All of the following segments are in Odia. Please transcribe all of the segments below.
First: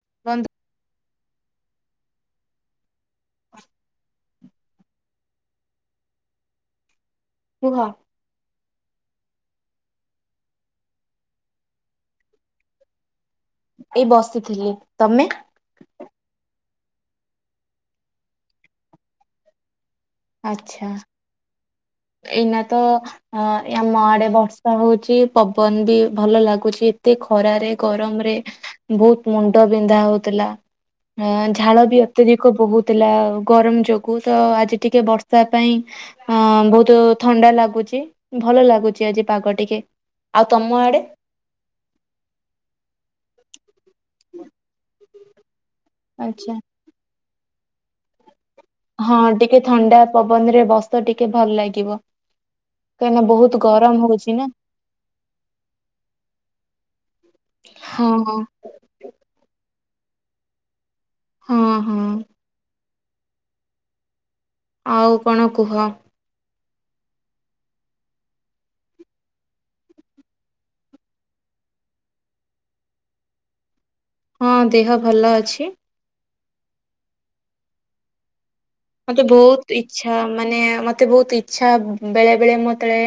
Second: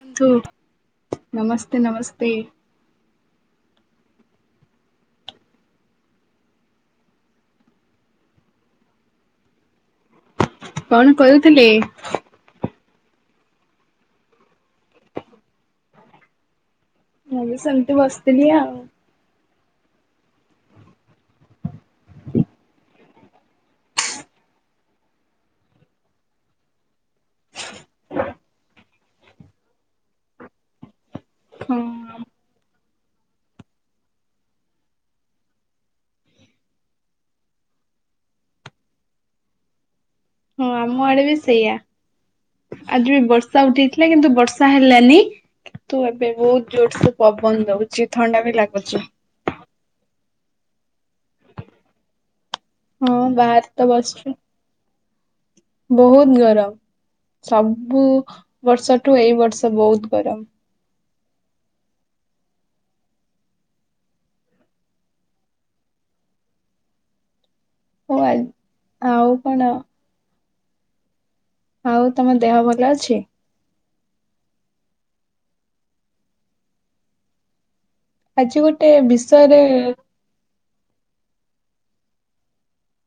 ବନ୍ଧୁ। ନମସ୍ତେ ନମସ୍ତେ କୁହ କଣ କରୁଥିଲେ ଏଇ ବସିଥିଲି ତମେ ମୁଁ ବି ସେମିତି ବସିଥିଲି ଆଉ ଆଚ୍ଛା ଏଇନା ତ ହ ଆମ ଆଡେ ବର୍ଷା ହଉଛିି ପବନ ବି ଭଲ ଲାଗୁଛି ଏତେ ଖରାରେ ଗରମରେ ବହୁତ ମୁଣ୍ଡ ବିନ୍ଧା ହଉଥିଲା। ହଁ ଝାଳ ବି ଅତ୍ୟଧିକ ବହୁତ ଥିଲା ଗରମ ଯୋଗୁ ତ ଆଜି ଟିକେ ବର୍ଷା ପାଇଁ ଅ ବହୁତ ଥଣ୍ଡା ଲାଗୁଛି ଭଲ ଲାଗୁଛି ଆଜି ପାଗ ଟିକେ। ଆଉ ହଁ ତମ ଆମ ଆଡେ ବି ସେଇଆ ଆଜି ବି ବର୍ଷା ସବୁଠିକ ହେଲେ କିନ୍ତୁ ବର୍ଷା ହେଲାନି। [inaudible] ତୁ ଏବେ ଆଚ୍ଛା ବହୁତ ଜୋରସେ ପବନ ଦଉଛି ଥଣ୍ଡା ବି ଲାଗୁଛି। ହଁ ଟିକେ ଥଣ୍ଡା ପବନରେ ବସ ତ ଟିକେ ଭଲ ଲାଗିବ। ହଁ କାହିଁକିନା ବହୁତ ବାହାରେ ତ ଗରମ ବସିଛୁ ହଉଛି ନା। ବହୁତ ଗରମ ସବୁ ହଁ ହଁ ବର୍ଷଠୁ ଏଇ ବର୍ଷ ତ ବହୁତ ଗରମ। ହଁ ହଁ। ଆଉ କଣ କୁହ? ହଉ ଆ ଆଉ କଣ? ଆଉ ତମ ଦେହ ଭଲ ଅଛି? ହଁ ଦେହ ଭଲ ଅଛି। ଆଜି ଗୋଟେ ମତେ ବିଷୟରେ ବହୁତ ଇଚ୍ଛା ମାନେ ମତେ ବହୁତ ଇଚ୍ଛା। ଛା ବେଳେ ବେଳେ ମୁଁ ଯେତଳେ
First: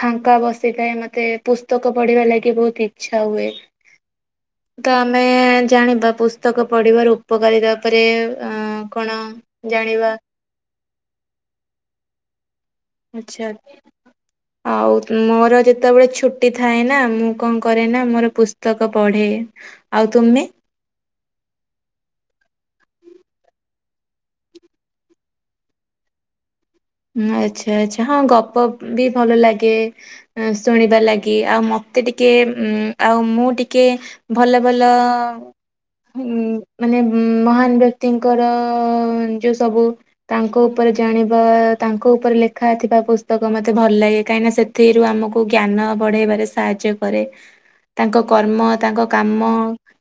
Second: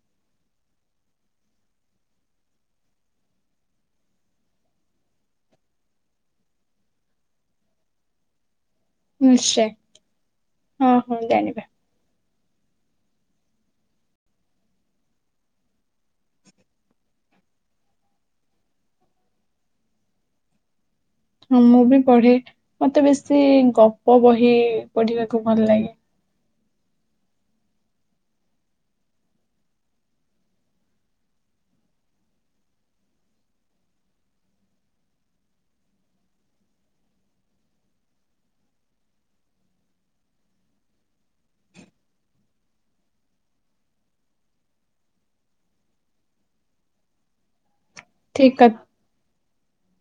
ଫାଙ୍କା ବସିଥାଏ ମତେ ପୁସ୍ତକ ପଢିବା ଲାଗି ବହୁତ ଇଚ୍ଛା ହୁଏ ତ ଆମେ ଜାଣିବା ପୁସ୍ତକ ପଢିବାର ଉପକାରିତା ପରେରେ ଅ କଣ? ନିଶ୍ଚୟ ଜାଣିବା। ହଁ ହଁ ଜାଣିବା। ଆଚ୍ଛା ଆଉ ମୋର ଯେତେବେଳେ ଛୁଟି ଥାଏ ନା ମୁଁ କଣ କରେ ନା ମୋର ପୁସ୍ତକ ପଢ଼େ ଆଉ ତୁମେ? ହଁ ମୁଁ ବି ପଢେ ମତେ ବେଶୀ ଗପ ବହି ପଢିବାକୁ ଭଲ ଲାଗେ। ଆଚ୍ଛା ଆଚ୍ଛା ହଁ ଗପ ବି ଭଲ ଲାଗେ ଶୁଣିବା ଲାଗି ଆଉ ମତେ ଟିକେ ଉ ଆଉ ମୁଁ ଟିକେ ଭଲ ଭଲ ମାନେ ମହାନ ବ୍ୟକ୍ତିଙ୍କର ଯୋଉ ସବୁ ତାଙ୍କ ଉପରେ ଜାଣିବା ତାଙ୍କ ଉପରେ ଲେଖା ଥିବା ପୁସ୍ତକ ତାଙ୍କ ଠିକ କର୍ମ କ ତାଙ୍କ କାମ।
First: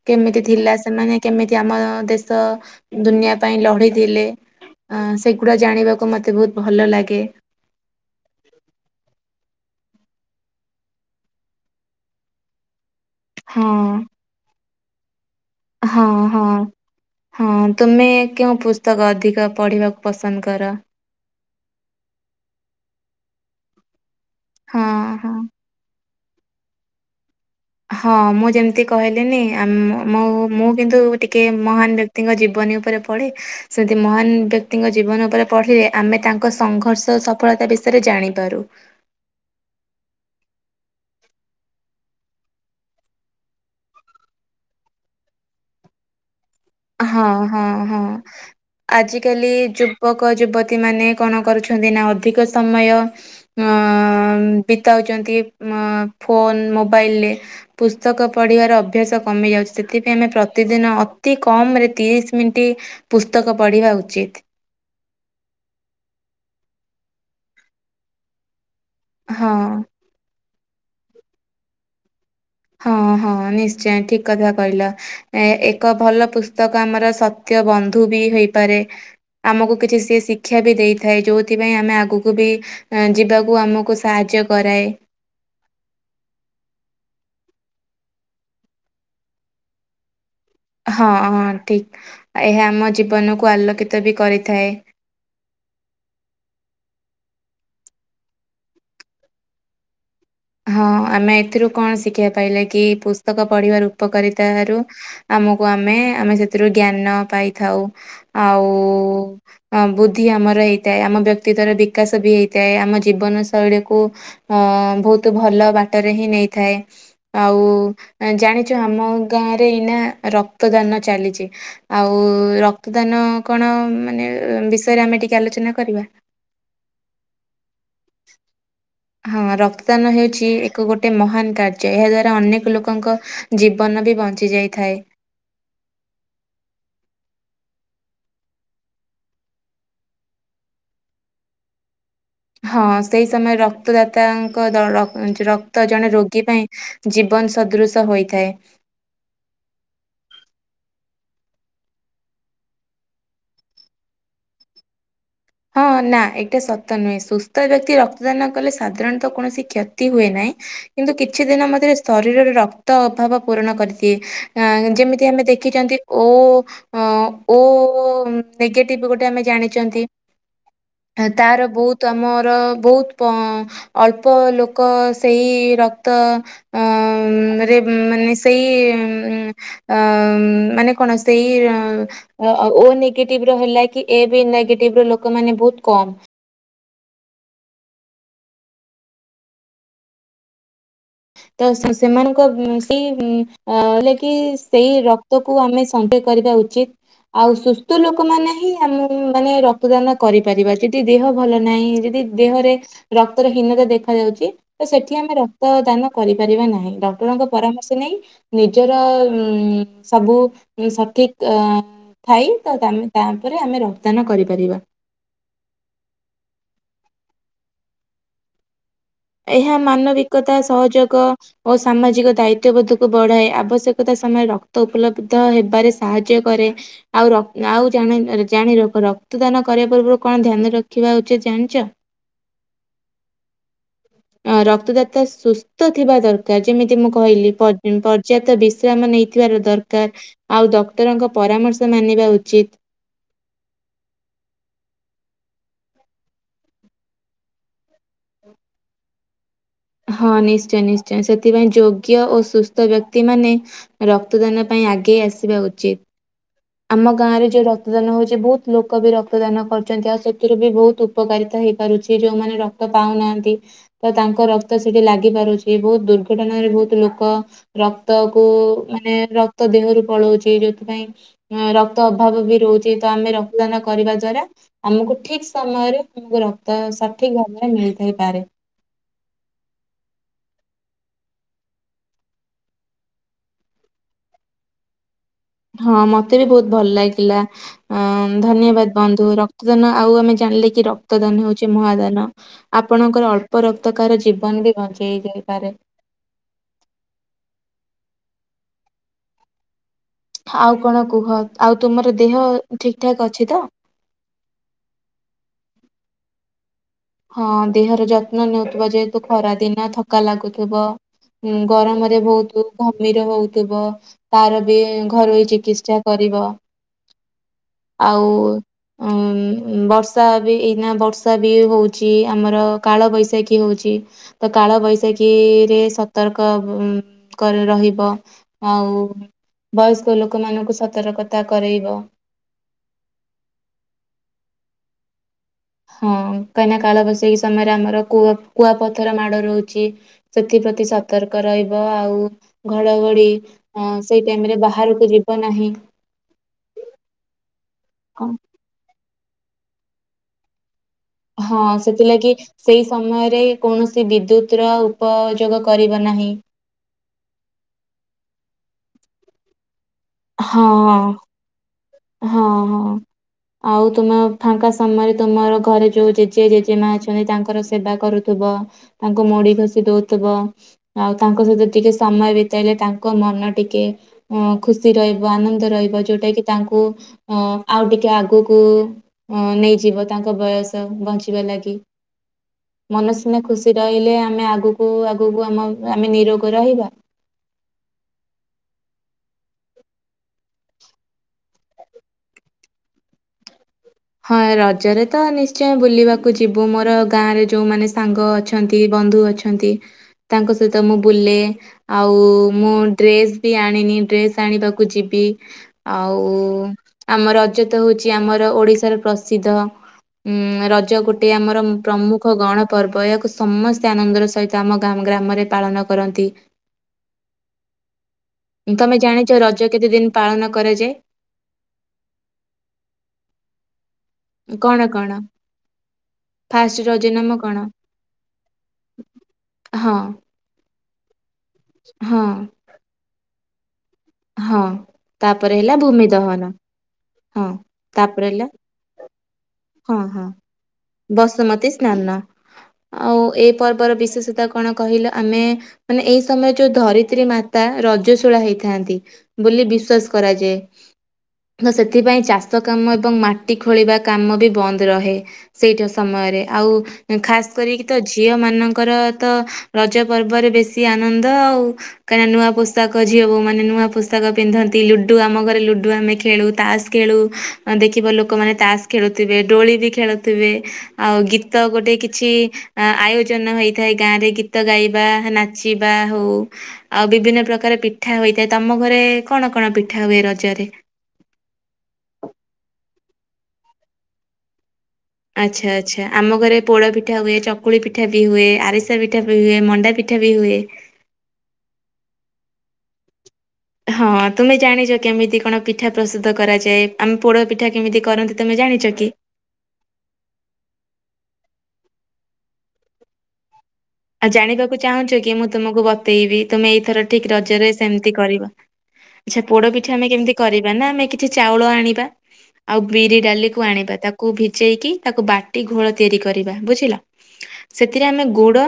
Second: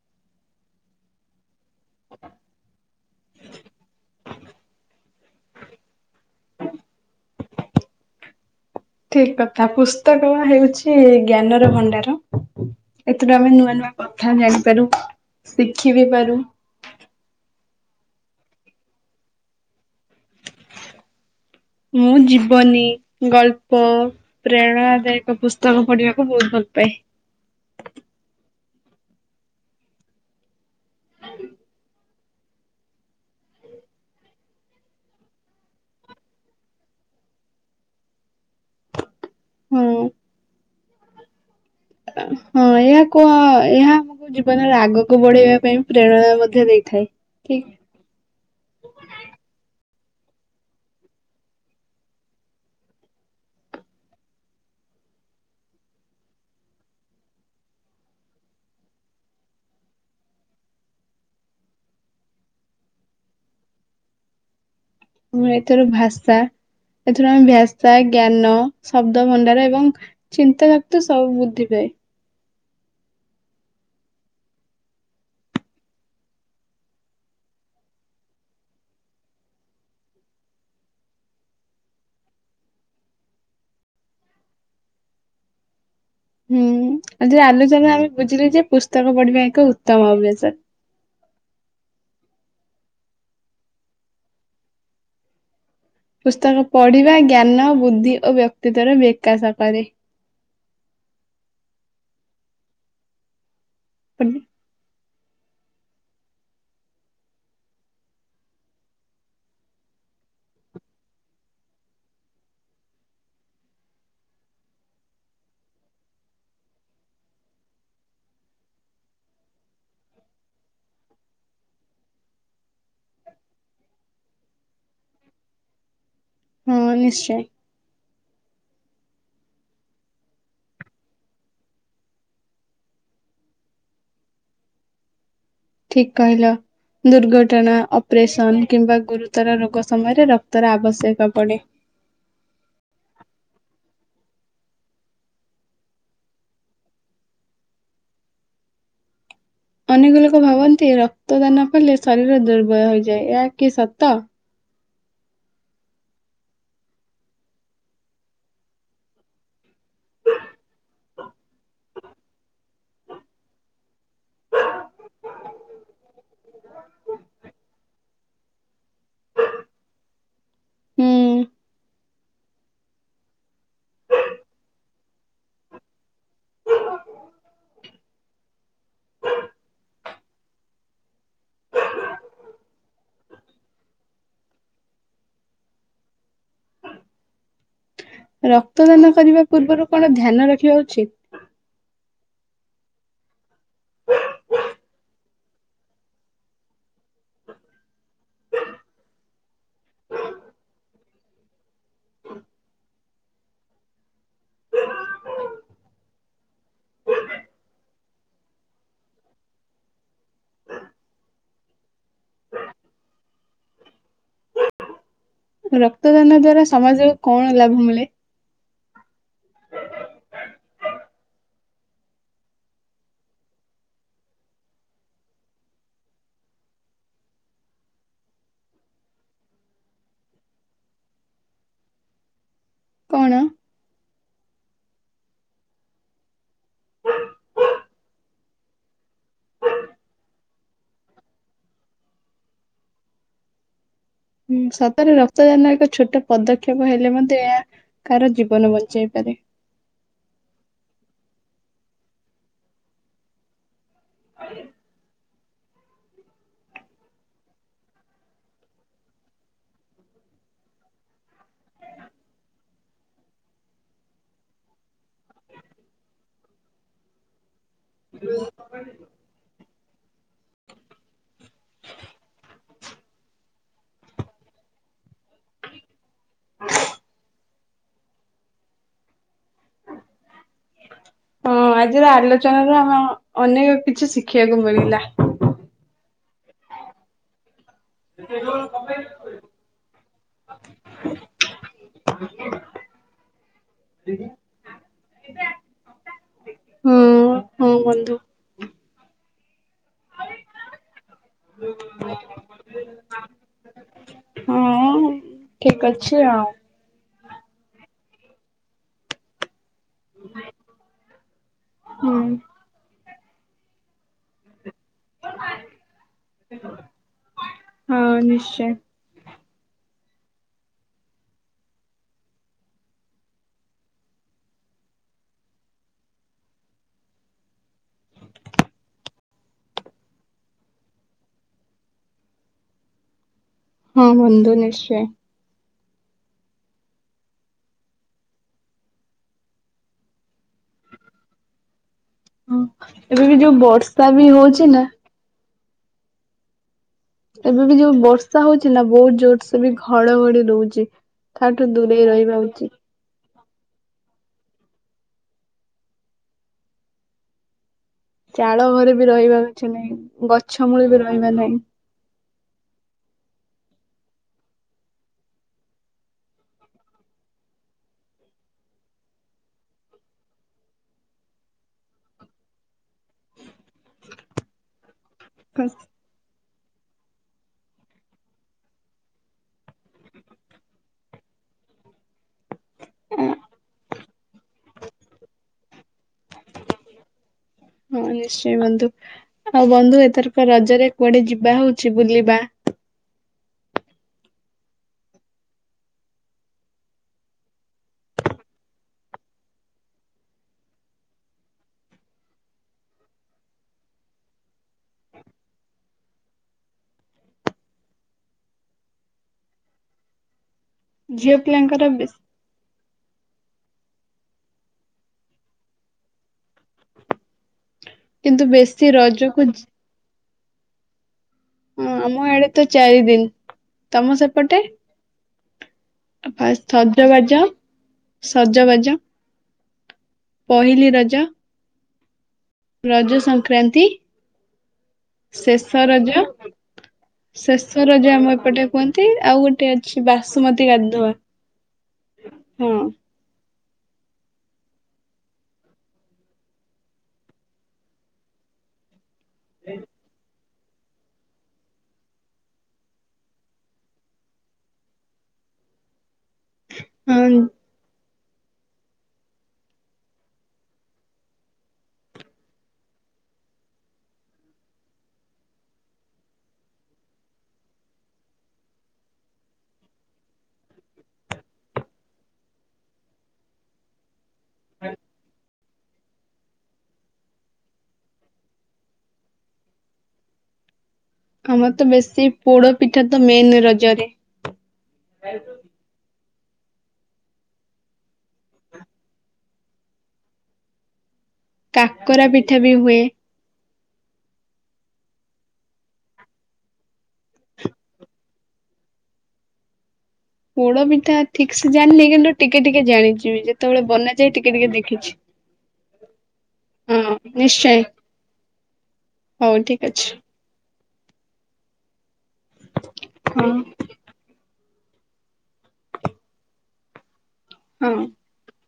କେମିତି ଥିଲା ସେମାନେ କେମିତି ଆମ ଦେଶ ଦୁନିଆ ପାଇଁ ଲଢିଥିଲେ ଅ ସେଗୁଡା ଜାଣିବାକୁ ମତେ ବହୁତ ଭଲ ଲାଗେ। ଠିକ କଥା ପୁସ୍ତକ ହେଉଛି ଜ୍ଞାନର ଭଣ୍ଡାର। ଏଥିରୁ ଆମେ ନୂଆ ହଁ। ନୂଆ କଥା ଜାଣିପାରୁ ଶିଖି ହଁ ବି ହଁ ପାରୁ। ହଁ ତୁମେ କେଉଁ ପୁସ୍ତକ ଅଧିକ ପଢ଼ିବାକୁ ପସନ୍ଦ କର? ମୁଁ ଜୀବନି ଗଳ୍ପ ହଁ ହଁ। ପ୍ରେରଣାଦାୟକ ପୁସ୍ତକ ପଢିବା ବହୁତ ଭଲ ପାଏ। ହଁ ମୁଁ ଯେମିତି କହିଲିନି ଆମ ମୋ ମୁଁ କିନ୍ତୁ ଟିକେ ମହାନ ବ୍ୟକ୍ତି ବ୍ୟକ୍ତିଙ୍କ ଜୀବନୀ ଉପରେ ପଢି ସେମତି ମହାନ ବ୍ୟକ୍ତିଙ୍କ ଜୀବନ ଉପରେ ପଢିଲେ ଆମେ ତାଙ୍କ ସଂଘର୍ଷ ସଫଳତା ବିଷୟରେ ଜାଣିପାରୁ। ହୁଁ। ଅ ହଁ ଏହା କୁହ ଏହା ଜୀବନରେ ଆଗକୁ ବଢେଇବା ପାଇଁ ପ୍ରେରଣା ମଧ୍ୟ ଦେଇଥାଏ। ହଁ ଠିକ ହଁ ହଁ ଆଜିିକାଲି ଯୋଉ ଯୁବକ ଯୁବତୀ ମାନେ କଣ କରୁଛନ୍ତି ନା ଅଧିକ ସମୟ ଅ ବିତାଉଛନ୍ତି ଅ ଫୋନ ମୋବାଇଲରେ ପୁସ୍ତକ ପଢ଼ିବାର ଅଭ୍ୟାସ କମି ଯାଉଛି ସେଥିପାଇଁ ଆମେ ପ୍ରତିଦିନ ଅତି କମ୍ କମ ରେ ତିରିଶ ମିନିଟ୍ ପୁସ୍ତକ ପଢ଼ିବା ଉଚିତ୍। ମୁଁ ଏଥର ଭାଷା ଏଥର ଆମେ ଭାଷା ଜ୍ଞାନ ଶବ୍ଦ ହଁ ଭଣ୍ଡାର ଏବଂ ଚିନ୍ତା ତ ସବୁ ବୁଦ୍ଧି ପାଏ। ହଁ ହଁ ନିଶ୍ଚୟ ଠିକ କଥା କହିଲ ଏ ଏକ ଭଲ ପୁସ୍ତକ ଆମର ସତ୍ୟ ବନ୍ଧୁ ବି ହେଇପାରେ ଆମକୁ କିଛି ସେ ଶିକ୍ଷା ବି ଦେଇଥାଏ ଯୋଉଥିପାଇଁ ଆମେ ଆଗକୁ ବି ଏ ଯିବାକୁ ଆମକୁ ସାହାଯ୍ୟ କରାଏ। ହୁଁ ଆଜି ଆଲୋଚନାରୁ ବୁଝିଲି ଯେ ପୁସ୍ତକ ପଢିବା ଏକ ଉତ୍ତମ ଅଭ୍ୟାସ। ହଁ ହଁ ଠିକ ଏହା ଆମ ଜୀବନକୁ ଆଲୋକିତ ବି କରିଥାଏ। ପୁସ୍ତକ ପଢିବା ଜ୍ଞାନ ବୁଦ୍ଧି ଓ ବ୍ୟକ୍ତିତ୍ୟର ବିକାଶ କରେ। ହଁ ଆମେ ଏଥିରୁ କଣ ଶିଖିବା ପାଇଲେ କି ପୁସ୍ତକ ପଢିବାର ଉପକାରିତାରୁ ଆମକୁ ଆମେ ଆମେ ସେଥିରୁ ଜ୍ଞାନ ପାଇଥାଉ ଆଉ ଉ ବୁଦ୍ଧି ଆମର ହେଇଥାଏ ଆମ ବ୍ୟକ୍ତିତ୍ୱର ବିକାଶ ବି ହେଇଥାଏ ଆମ ଜୀବନ ଶୈଳୀକୁ ଉ ବହୁତ ବହୁତ ଭଲ ବାଟରେ ହିଁ ନେଇଥାଏ ଆଉ ଜାଣିଛ ଆମ ଗାଁରେ ଏଇନା ରକ୍ତ ଦାନ ଚାଲିଛି ଆଉ ରକ୍ତଦାନ କଣ ମାନେ ବିଷୟରେ ଆମେ ଟିକେ ଆଲୋଚନା କରିବା। ହଁ ନିଶ୍ଚୟ। ହଁ ରକ୍ତଦାନ ହେଉଛି ଏକ ଗୋଟେ ମହାନ କାର୍ଯ୍ୟ ଏହା ଦ୍ୱାରା ଅନେକ ଲୋକଙ୍କ ଜୀବନ ବି ବଞ୍ଚି ଯାଇଥାଏ। ଠିକ କହିଲ ଦୁର୍ଘଟଣା ଅପରେସନ କିମ୍ବା ଗୁରୁତର ରୋଗ ସମୟରେ ରକ୍ତର ଆବଶ୍ୟକ ପଡେ। ହଁ ସେଇ ସମୟରେ ରକ୍ତଦାତାଙ୍କ ଦ ରକ୍ତ ଜଣେ ରୋଗୀ ପାଇଁ ଜୀବନ ସଦୃଶ ହୋଇଥାଏ। ଅନେକ ଲୋକ ଭାବନ୍ତି ରକ୍ତଦାନ କଲେ ଶରୀର ଦୁର୍ବଳ ହୋଇଯାଏ ଏହା କି ସତ। ହଁ ନା ଏଇଟା ସତ ନୁହେଁ ସୁସ୍ଥ ବ୍ୟକ୍ତି ରକ୍ତଦାନ କଲେ ସାଧାରଣତଃ କୌଣସି କ୍ଷତି ହୁଏ ନାହିଁ କିନ୍ତୁ କିଛି ଦିନ ମଧ୍ୟରେ ଶରୀରରେ ରକ୍ତ ଅଭାବ ପୂରଣ କରିଦିଏ ଅ ଯେମିତି ଆମେ ଦେଖିଛନ୍ତି ଓ ଅ ଓ ନେଗେଟିଭ ଗୋଟେ ଆମେ ଜାଣିଛନ୍ତି। ହୁଁ ତାର ବହୁତ ତ ଆମର ବହୁତ ପ ଅଳ୍ପ ଲୋକ ସେଇ ରକ୍ ତ ଅ ରେ ମାନେ ସେଇ ଅ ମାନେ କଣ ସେଇ ଓ ନେଗେଟିଭ ର ହେଲା କି ଏ ବି ନେଗେଟିଭ ଟିବ ର ଲୋକମାନେ ବହୁତ କମ୍। ରକ୍ତଦାନ କରିବା ପୂର୍ବରୁ କଣ ଧ୍ୟାନ ରଖିବା ଉଚିତ। ତ ସେ ସେମାନଙ୍କ ଉ ସେଇ ଲାଗି ସେଇ ରକ୍ତକୁ ଆମେ ସଗହ କରିବା ଉଚିତ ଆଉ ସୁସ୍ଥ ଲୋକ ମାନେ ହିଁ ଆମେ ମାନେ ରକ୍ତଦାନ କରିପାରିବା ଯଦି ଦେହ ଭଲ ନାହିଁ ଯଦି ଦେହରେ ରକ୍ତର ହୀନତା ଦେଖା ଯାଉଛି ତ ସେଠି ଆମେ ରକ୍ତ ଦାନ କରି ପାରିବା ନାହି ଡକ୍ଟରଙ୍କ ପରାମର୍ଷ ନେଇ ନିଜର ଉ ସବୁ ସଠିକ ଅ ଥାଇ ତାପରେ ଆମେ ରକତ ଦାନ କରିପାରିବା। ରକ୍ତଦାନ ଦ୍ଵାରା ସମାଜକୁ କଣ ଲାଭ ମିଳେ? ଏହା ମାନବିକତା ସହଯୋଗ ଓ ସାମାଜିକ ଦାୟିତ୍ୱବୋଧକୁ ବଢ଼ାଏ ଆବଶ୍ୟକତା ସମୟରେ ରକ୍ତ ଉପଲବ୍ଧ ହେବାରେ ସାହାଯ୍ୟ କରେ ଆଉ ର ଆଉ ଜାଣି ରଖ ରକ୍ତଦାନ କରିବା ପୂର୍ବରୁ କଣ ଧ୍ୟାନ ରଖିବା ଉଚିତ ଜାଣିଛ? କଣ? ଅ ରକ୍ତଦାତା ସୁସ୍ଥ ଥିବା ଦରକାର ଯେମିତି ମୁଁ କହିଲି ପଯ୍ୟ ପର୍ଯ୍ୟାପ୍ତ ବିଶ୍ରାମ ନେଇଥିବାର ଦରକାର ଆଉ ଡକ୍ଟରଙ୍କ ପରାମର୍ଶ ମାନିବା ଉଚିତ। ହଁ ସତରେ ରକ୍ତଦାନ ଏକ ଛୋଟ ପଦକ୍ଷେପ ହେଲେ ମଧ୍ୟ ଏହା କାହାର ଜୀବନ ବଞ୍ଚେଇ ପାରେ। ହଁ ନିଶ୍ଚୟ ନିଶ୍ଚୟ ସେଥିପାଇଁ ଯୋଗ୍ୟ ଓ ସୁସ୍ଥ ବ୍ୟକ୍ତି ମାନେ ରକ୍ତଦାନ ପାଇଁ ଆଗେଇ ଆସ୍ ଉଚିତ୍। ଆମ ଗାଁ ରେ ଯୋଉ ରକ୍ତଦାନ ହଉଛି ବହୁତ୍ ଲୋକ ବି ରକ୍ତଦାନ କରୁଛନ୍ତି ଆଉ ସେଥିରୁ ବି ବହୁତ୍ ଉପକାରିତା ହେଇପାରୁଛି ଯୋଉମାନେ ରକ୍ତ ପାଉନାହାନ୍ତି ତ ତାଙ୍କ ରକ୍ତ ସେଠି ଲାଗି ପାରୁଛି ବହୁତ୍ ଦୁର୍ଘଟଣାରେ ବହୁତ୍ ଲୋକ ରକ୍ତ କୁ ମାନେ ରକ୍ତ ଦେହରୁ ପଲଉଛି ଯଉଥିପାଇଁ ରକ୍ତ ଅଭାବ ବି ରହୁଛି ତ ଆମେ ରକ୍ତଦାନ କରିବା ଦ୍ଵାରା ଆମକୁ ଠିକ୍ ସମୟରେ ଆମକୁ ରକ୍ତ ସଠିକ୍ ମାନେ ମିଳି ଥାଇ ପାରେ। ହଁ ଆଜିର ଆଲୋଚନା ରୁ ଆମେ ଅନେକ କିଛି ଶିଖିବାକୁ ମିଳିଲା। ହଁ ମତେ ବି ବହୁତ୍ ଭଲ ଲାଗିଲା। ଅଁ ଧନ୍ୟବାଦ ବନ୍ଧୁ ରକ୍ତଦାନ ଆଉ ଆମେ ଜାଣିଲେ କି ରକ୍ତଦାନ ହଉଛି ମହାଦାନ ଆପଣଙ୍କର ଅଳ୍ପ ରକ୍ତ କାହାର ଜୀବନ ବି ବଞ୍ଚେଇ ଦେଇପାରେ। ହଁ ହଁ ବନ୍ଧୁ। ଆଉ କଣ କୁହ ଆଉ ତୁମର ଦେହ ଠିକ୍ ଠାକ୍ ଅଛି ତ? ଠିକ୍ ଅଛି ଆଉ। ହଁ ଦେହର ଯତ୍ନ ନେଉଥିବ ଯେହେତୁ ଖରା ଦିନ୍ ନ ଥକା ଲାଗୁଥିବ ହୁଁ ଗରମରେ ବହୁତ୍ ଘିମୀର ହଉଥିବ ତାର ବି ଘରୋଇ ଚିକିତ୍ସା କରିବ ହଁ ଆଉ ନିଶ୍ଚୟ ଉଁ ବର୍ଷା ବି ଏଇନା ବର୍ଷା ବି ହଉ ଚି ଆମର କାଳବୈଶାଖୀ ହଉଚି ତ କାଳବୈଶାଖୀ ରେ ସତର୍କ କରି ରହିବ ଆଉ ବୟସ୍କ ଲୋକମାନ ଙ୍କୁ ସତର୍କତା କରେଇବ। ହଁ ବନ୍ଧୁ ନିଶ୍ଚୟ। ହଁ କାହିଁନା କାଳବୈଶାଖୀ ସମୟରେ ଆମର କୁଅ କୁଆପଥର ମାଡ଼ ରହୁଛି ସେଥିପ୍ରତି ସତର୍କ ରହିବ ଆଉ ଆଉ ହଁ ଏବେ ଘଡ଼ଘଡ଼ି ବି ଯୋଉ ବର୍ଷା ବି ସେଇ ଟାଇମ୍ ରେ ହଉଛି ନା ବାହାରକୁ ଯିବ ନାହିଁ। ଏବେ ବି ଯୋଉ ବର୍ଷା ହଉଛି ନା ବହୁତ ଜୋରୋ ସ୍ ସେ ବି ଘଡ଼ଘଡ଼ି ଦଉଚି। ହଁ ସେଥିଲାଗି ସେଇ ସମୟରେ କୌଣସି ବିଦ୍ୟୁତ୍ ର ଉପଯୋଗ କରିବ ନାହିଁ। ଚାଳ ଘରେ ବି ରହିବା ଅଛି ନାହିଁ। ଗଛ ମୂଳେ ବି ହଁ ରହିବା ନାହିଁ। ହଁ ହଁ ଆଉ ତୁମ ଫାଙ୍କା ସମୟରେ ତୁମର ଘରେ ଯୋଉ ଜେଜେ ଜେଜେମା ଅଛନ୍ତି ତାଙ୍କର ସେବା କରୁଥିବ ତାଙ୍କୁ ମୋଡ଼ି ଘସିି ଦଉଥିବ ଆଉ ତାଙ୍କ ସହିତ ଟିକେ ସମୟ ବିତେଇଲେ ତାଙ୍କ ମନ ଟିକେ ଖୁସି- ଖୁସି ରହିବ ଆନନ୍ଦ ରହିବ ଯୋଉଟା କି ଉ ଆଉ ଟିକେ ଆଗକୁ ନେଇଯିବ ତାଙ୍କ ବୟସ ବଞ୍ଚିବା ଲାଗି ମନସିନା ହଁ ଖୁସି ରହିଲେ ଆମେ ଆଗକୁ ଆଗକୁ ଆମ ଆମେ ନିରୋଗ ରହିବା। ହଁ ନିଶ୍ଚୟ ବନ୍ଧୁ ଆଉ ବନ୍ଧୁ ଏଥରକ ରଜରେ କୁଆଡ଼େ ଯିବା ହଉଛି ବୁଲିବା। ହଁ ରଜରେ ତ ନିଶ୍ଚୟ ବୁଲିବାକୁ ଯିବୁ ମୋର ଗାଁରେ ଯୋଉମାନେ ସାଙ୍ଗ ଅଛନ୍ତି ବନ୍ଧୁ ଅଛନ୍ତି ତାଙ୍କ ସହିତ ମୁଁ ବୁଲେ ଆଉ ମୁଁ ଡ୍ରେସ୍ ବି ଆଣିନି ଡ୍ରେସ୍ ଆଣିବାକୁ ଯିବି ଆଉ ଆମ ରଜ ତ ହଉଛି ଆମର ଓଡ଼ିଶା ଓଡ଼ିଶା ରେ ପ୍ରସିଦ୍ଧ ଉଁ ର ରଜ ଗୋଟିଏ ଝିଅ ଆମର ପିଲାଙ୍କର ବେଶୀ ପ୍ରମୁଖ ଗଣ ପର୍ବ। ବୟକୁ ସମସ୍ତେ ଆନନ୍ଦର ସହିତ ଆମ ଗ୍ରାମରେ ପାଳନ କରନ୍ତି। କିନ୍ତୁ ବେଶୀ ତମେ ଜାଣିଛ ରଜକୁ ରଜ କେତେ ଦିନ ପାଳନ କରାଯାଏ? ହଁ ଆମ ଆଡେ ତ ଚାରି ଦିନ। ତମ ସେପଟେ କଣ କଣ ଫାଷ୍ଟ ରଜ ନାମ ସଜବାଜ କଣ ସଜବାଜ ହଁ ପହିଲି ର ରଜ ହଁ ରଜ ସଂକ୍ରାନ୍ତି ହଁ ତାପରେ ହେଲା ଶେଷ ଭୂମି ରଜ ଦହନ ହଁ ଶେଷ ରଜ ତାପରେ ଆମ ହେଲା ଏପଟେ କୁହନ୍ତି ଆଉ ଗୋଟେ ହଁ ଅଛି ହଁ ବାସୁମତୀ ଗାଧୁଆ ବସୁମତୀ ସ୍ନାନ ହଁ। ଆଉ ଏଇ ପର୍ବର ବିଶେଷତା କଣ କହିଲ ଆମେ ମାନେ ଏଇ ସମୟରେ ଯୋଉ ଧରିତ୍ରୀ ମାତା ରଜସ୍ୱଳା ହେଇଥାନ୍ତି। ହଁ ବୋଲି ବିଶ୍ୱାସ କରାଯାଏ। ତ ସେଥିପାଇଁ ଚାଷ କାମ ଏବଂ ମାଟି ଖୋଳିବା କାମ ବି ବନ୍ଦ ରହେ ସେଇଟା ସମୟରେ ଆଉ ହଁ ଖାସ କରିକି ତ ଝିଅ ମାନଙ୍କର ତ ରଜ ପର୍ବରେ ବେଶୀ ଆନନ୍ଦ ଆଉ କାହିଁକିନା ନୂଆ ପୋଷାକ ଝିଅବୋହୂ ମାନେ ନୂଆ ପୋଷାକ ପିନ୍ଧନ୍ତି ଲୁଡୁ ଆମ ଘରେ ଲୁଡୁ ଆମେ ଖେଳୁ ତାସ ଖେଳୁ ଦେଖିବ ଲୋକମାନେ ତାସ ଖେଳୁଥିବେ ଡୋଳି ବି ଖେଳୁଥିବେ ଆଉ ଗୀତ ଗୋଟେ କିଛି ଆୟୋଜନ ହୋଇଥାଏ ଗାଁ ରେ ଗୀ ଗୀତ ଗାଇବା ନାଚ ଯିବା ହଉ ଆଉ ବିଭିନ୍ନ ପ୍ରକାର ପିଠା ହୋଇଥାଏ। ତମ ଘରେ କଣ କଣ ପିଠା ହୁଏ ରଜରେ? ଆମର ତ ବେଶୀ ପୋଡପିଠା ତ ମେନ୍ ରଜରେ। ଆଚ୍ଛା ଆଚ୍ଛା। ଆମ ଘରେ ପୋଡ଼ ପିଠା ହୁଏ ଚକୁଳି ପିଠା ବି ହୁଏ ଆରିସା ପିଠା ବି ହୁଏ ମଣ୍ଡା ପିଠା ବି ହୁଏ। କାକରା ପିଠା ବି ହୁଏ। ହଁ ତୁମେ ଜାଣିଚି କେମିତି କଣ ପିଠା ପ୍ରସ୍ତୁତ କରାଯାଏ ଆମେ ପୋଡ ପିଠା କେମିତି କରନ୍ତି ତମେ ଜାଣିଛ କି? ପୋଡ ପିଠା ଠିକ ସେ ଜାଣିନି କିନ୍ତୁ ଟିକେ ଟିକେ ଜାଣିଚି ବି ଆଉ ଜାଣିବାକୁ ଚାହୁଁଚି କି ମୁଁ ତୁମକୁ ବତେଇବି ତୁମେ ହଁ ଏଇଥର ଠିକ ରଜରେ ନିଶ୍ଚୟ ସେମିତି କରିବ। ଆଚ୍ଛା ହଉ ପୋଡ ଠିକ ପିଠା ଅଛି ଆମେ କେମିତି କରି ମାନେ ଆମେ କିଛି ଚାଉଳ ଆଣିବା। ଆଉ ବିରି ହଁ ଡାଲିକୁୁ ଆଣିବା ତାକୁ ଭି ଜେଇକି ତାକୁ ବାଟି ଘୋଳ ତିଆରି କରିବା ବୁଝିଲ। ହଁ ସେଥିରେ ଆମେ ଗୁଡ଼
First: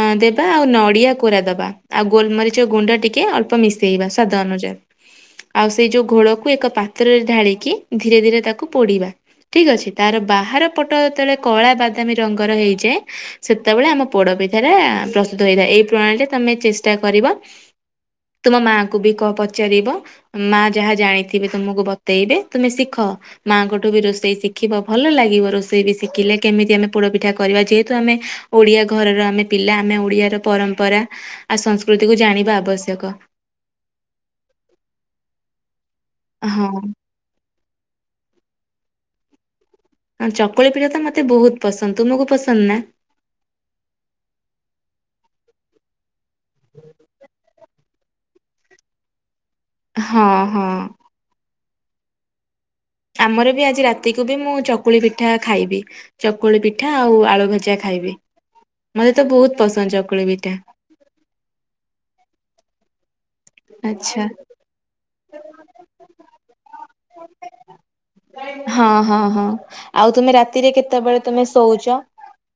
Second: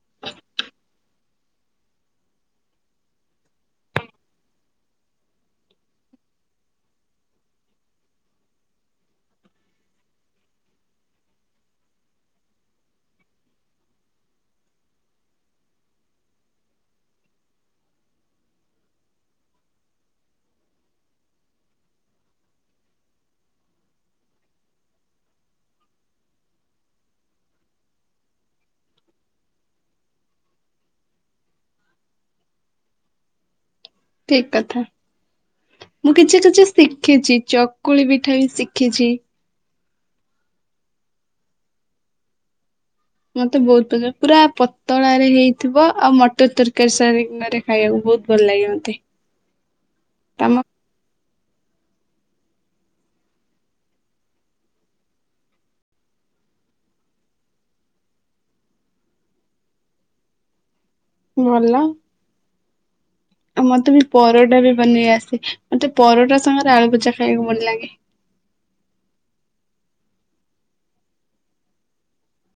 ହଁ ଦେବା ଆଉ ନଡିଆ କୋରା ଦବା ଆଉ ଗୋଲମରିଚ ଗୁଣ୍ଡ ଟିକେ ଅଳ୍ପ ମିଶେଇବା ସ୍ଵାଦ ଅନୁଯାୟୀ ଆଉ ସେଇ ଯୋଉ ଘୋଳକୁ ଏକ ପାତ୍ରରେ ଢାଳିକି ଧୀରେ ଧୀରେ ତାକୁ ପୋଡିବା ଠିକ ଅଛି ତାର ବାହାର ପଟ ଯେତେବେଳେ କଳା ବାଦାମୀ ରଙ୍ଗର ହେଇଯାଏ ସେତେବେଳେ ଆମ ପୋଡ ପି ଠାଟା ପ୍ରସ୍ତୁତ ହୋଇଥାଏ ଏଇ ପ୍ରଣାଳୀରେ ତମେ ଚେଷ୍ଟା କରିବ ତୁମ ମାଙ୍କୁ ବି କ ପଚାରିବ ମା ଯାହା ଜାଣିଥିବେ ତୁମକୁ ବତେଇବେ ତମେ ଶିଖ ମାଙ୍କଠୁ ବି ରୋଷେଇ ଶିଖିବ ଭଲ ଲାଗିବ ରୋଷେଇ ବି ଶିଖିଲେ କେମିତି ଆମେ ପୋଡ ପିଠା କରିବା ଯେହେତୁ ଆମେ ଓଡିଆ ଘରର ଆମେ ପିଲା ଆମେ ଓଡିଆର ପରମ୍ପରା ଆଉ ସଂସ୍କୃତିକୁ ଜାଣିବା ଆବଶ୍ୟକ। ଠିକ କଥା। ମୁଁ କିଛି କିଛି ହଁ ଶିଖିଛି ଚକୁଳି ପିଠା ବି ଶିଖିଚି। ହଁ ଚକୁଳି ପିଠା ତ ମତେ ବହୁତ ପସନ୍ଦ ତୁମକୁ ପସନ୍ଦ ନା? ମତେ ବୋହୁତ ପସନ୍ଦ ପୁରା ପତଳା ରେ ହେଇଥିବ ଆଉ ମଟର ତରକାରୀ ସାଙ୍ଗରେ। ଖାଇବାକୁ ବହୁତ ଭଲ ଲାଗେ ମତେ। ହଁ ତମ ହଁ। ଆମର ବି ଆଜି ରାତିକୁ ବି ମୁଁ ଚକୁଳି ପିଠା ଖାଇବି ଚକୁଳି ପିଠା ଆଉ ଆଳୁ ଭଜା ଖାଇବି ମତେ ତ ବହୁତ ପସନ୍ଦ ଚକୁଳି ପିଠା। ଭଲ ଆଉ ମତେ ବି ଆଚ୍ଛା। ପରଟା ବି ବନେଇ ଆସେ ମତେ ପରଟା ସାଙ୍ଗରେ ଆଳୁ ଭଜା ଖାଇବାକୁ ଭଲ ଲାଗେ। ହଁ ହଁ ହଁ ଆଉ ତମେ ରାତିରେ କେତେବେଳେ ତମେ ଶୋଉଚି?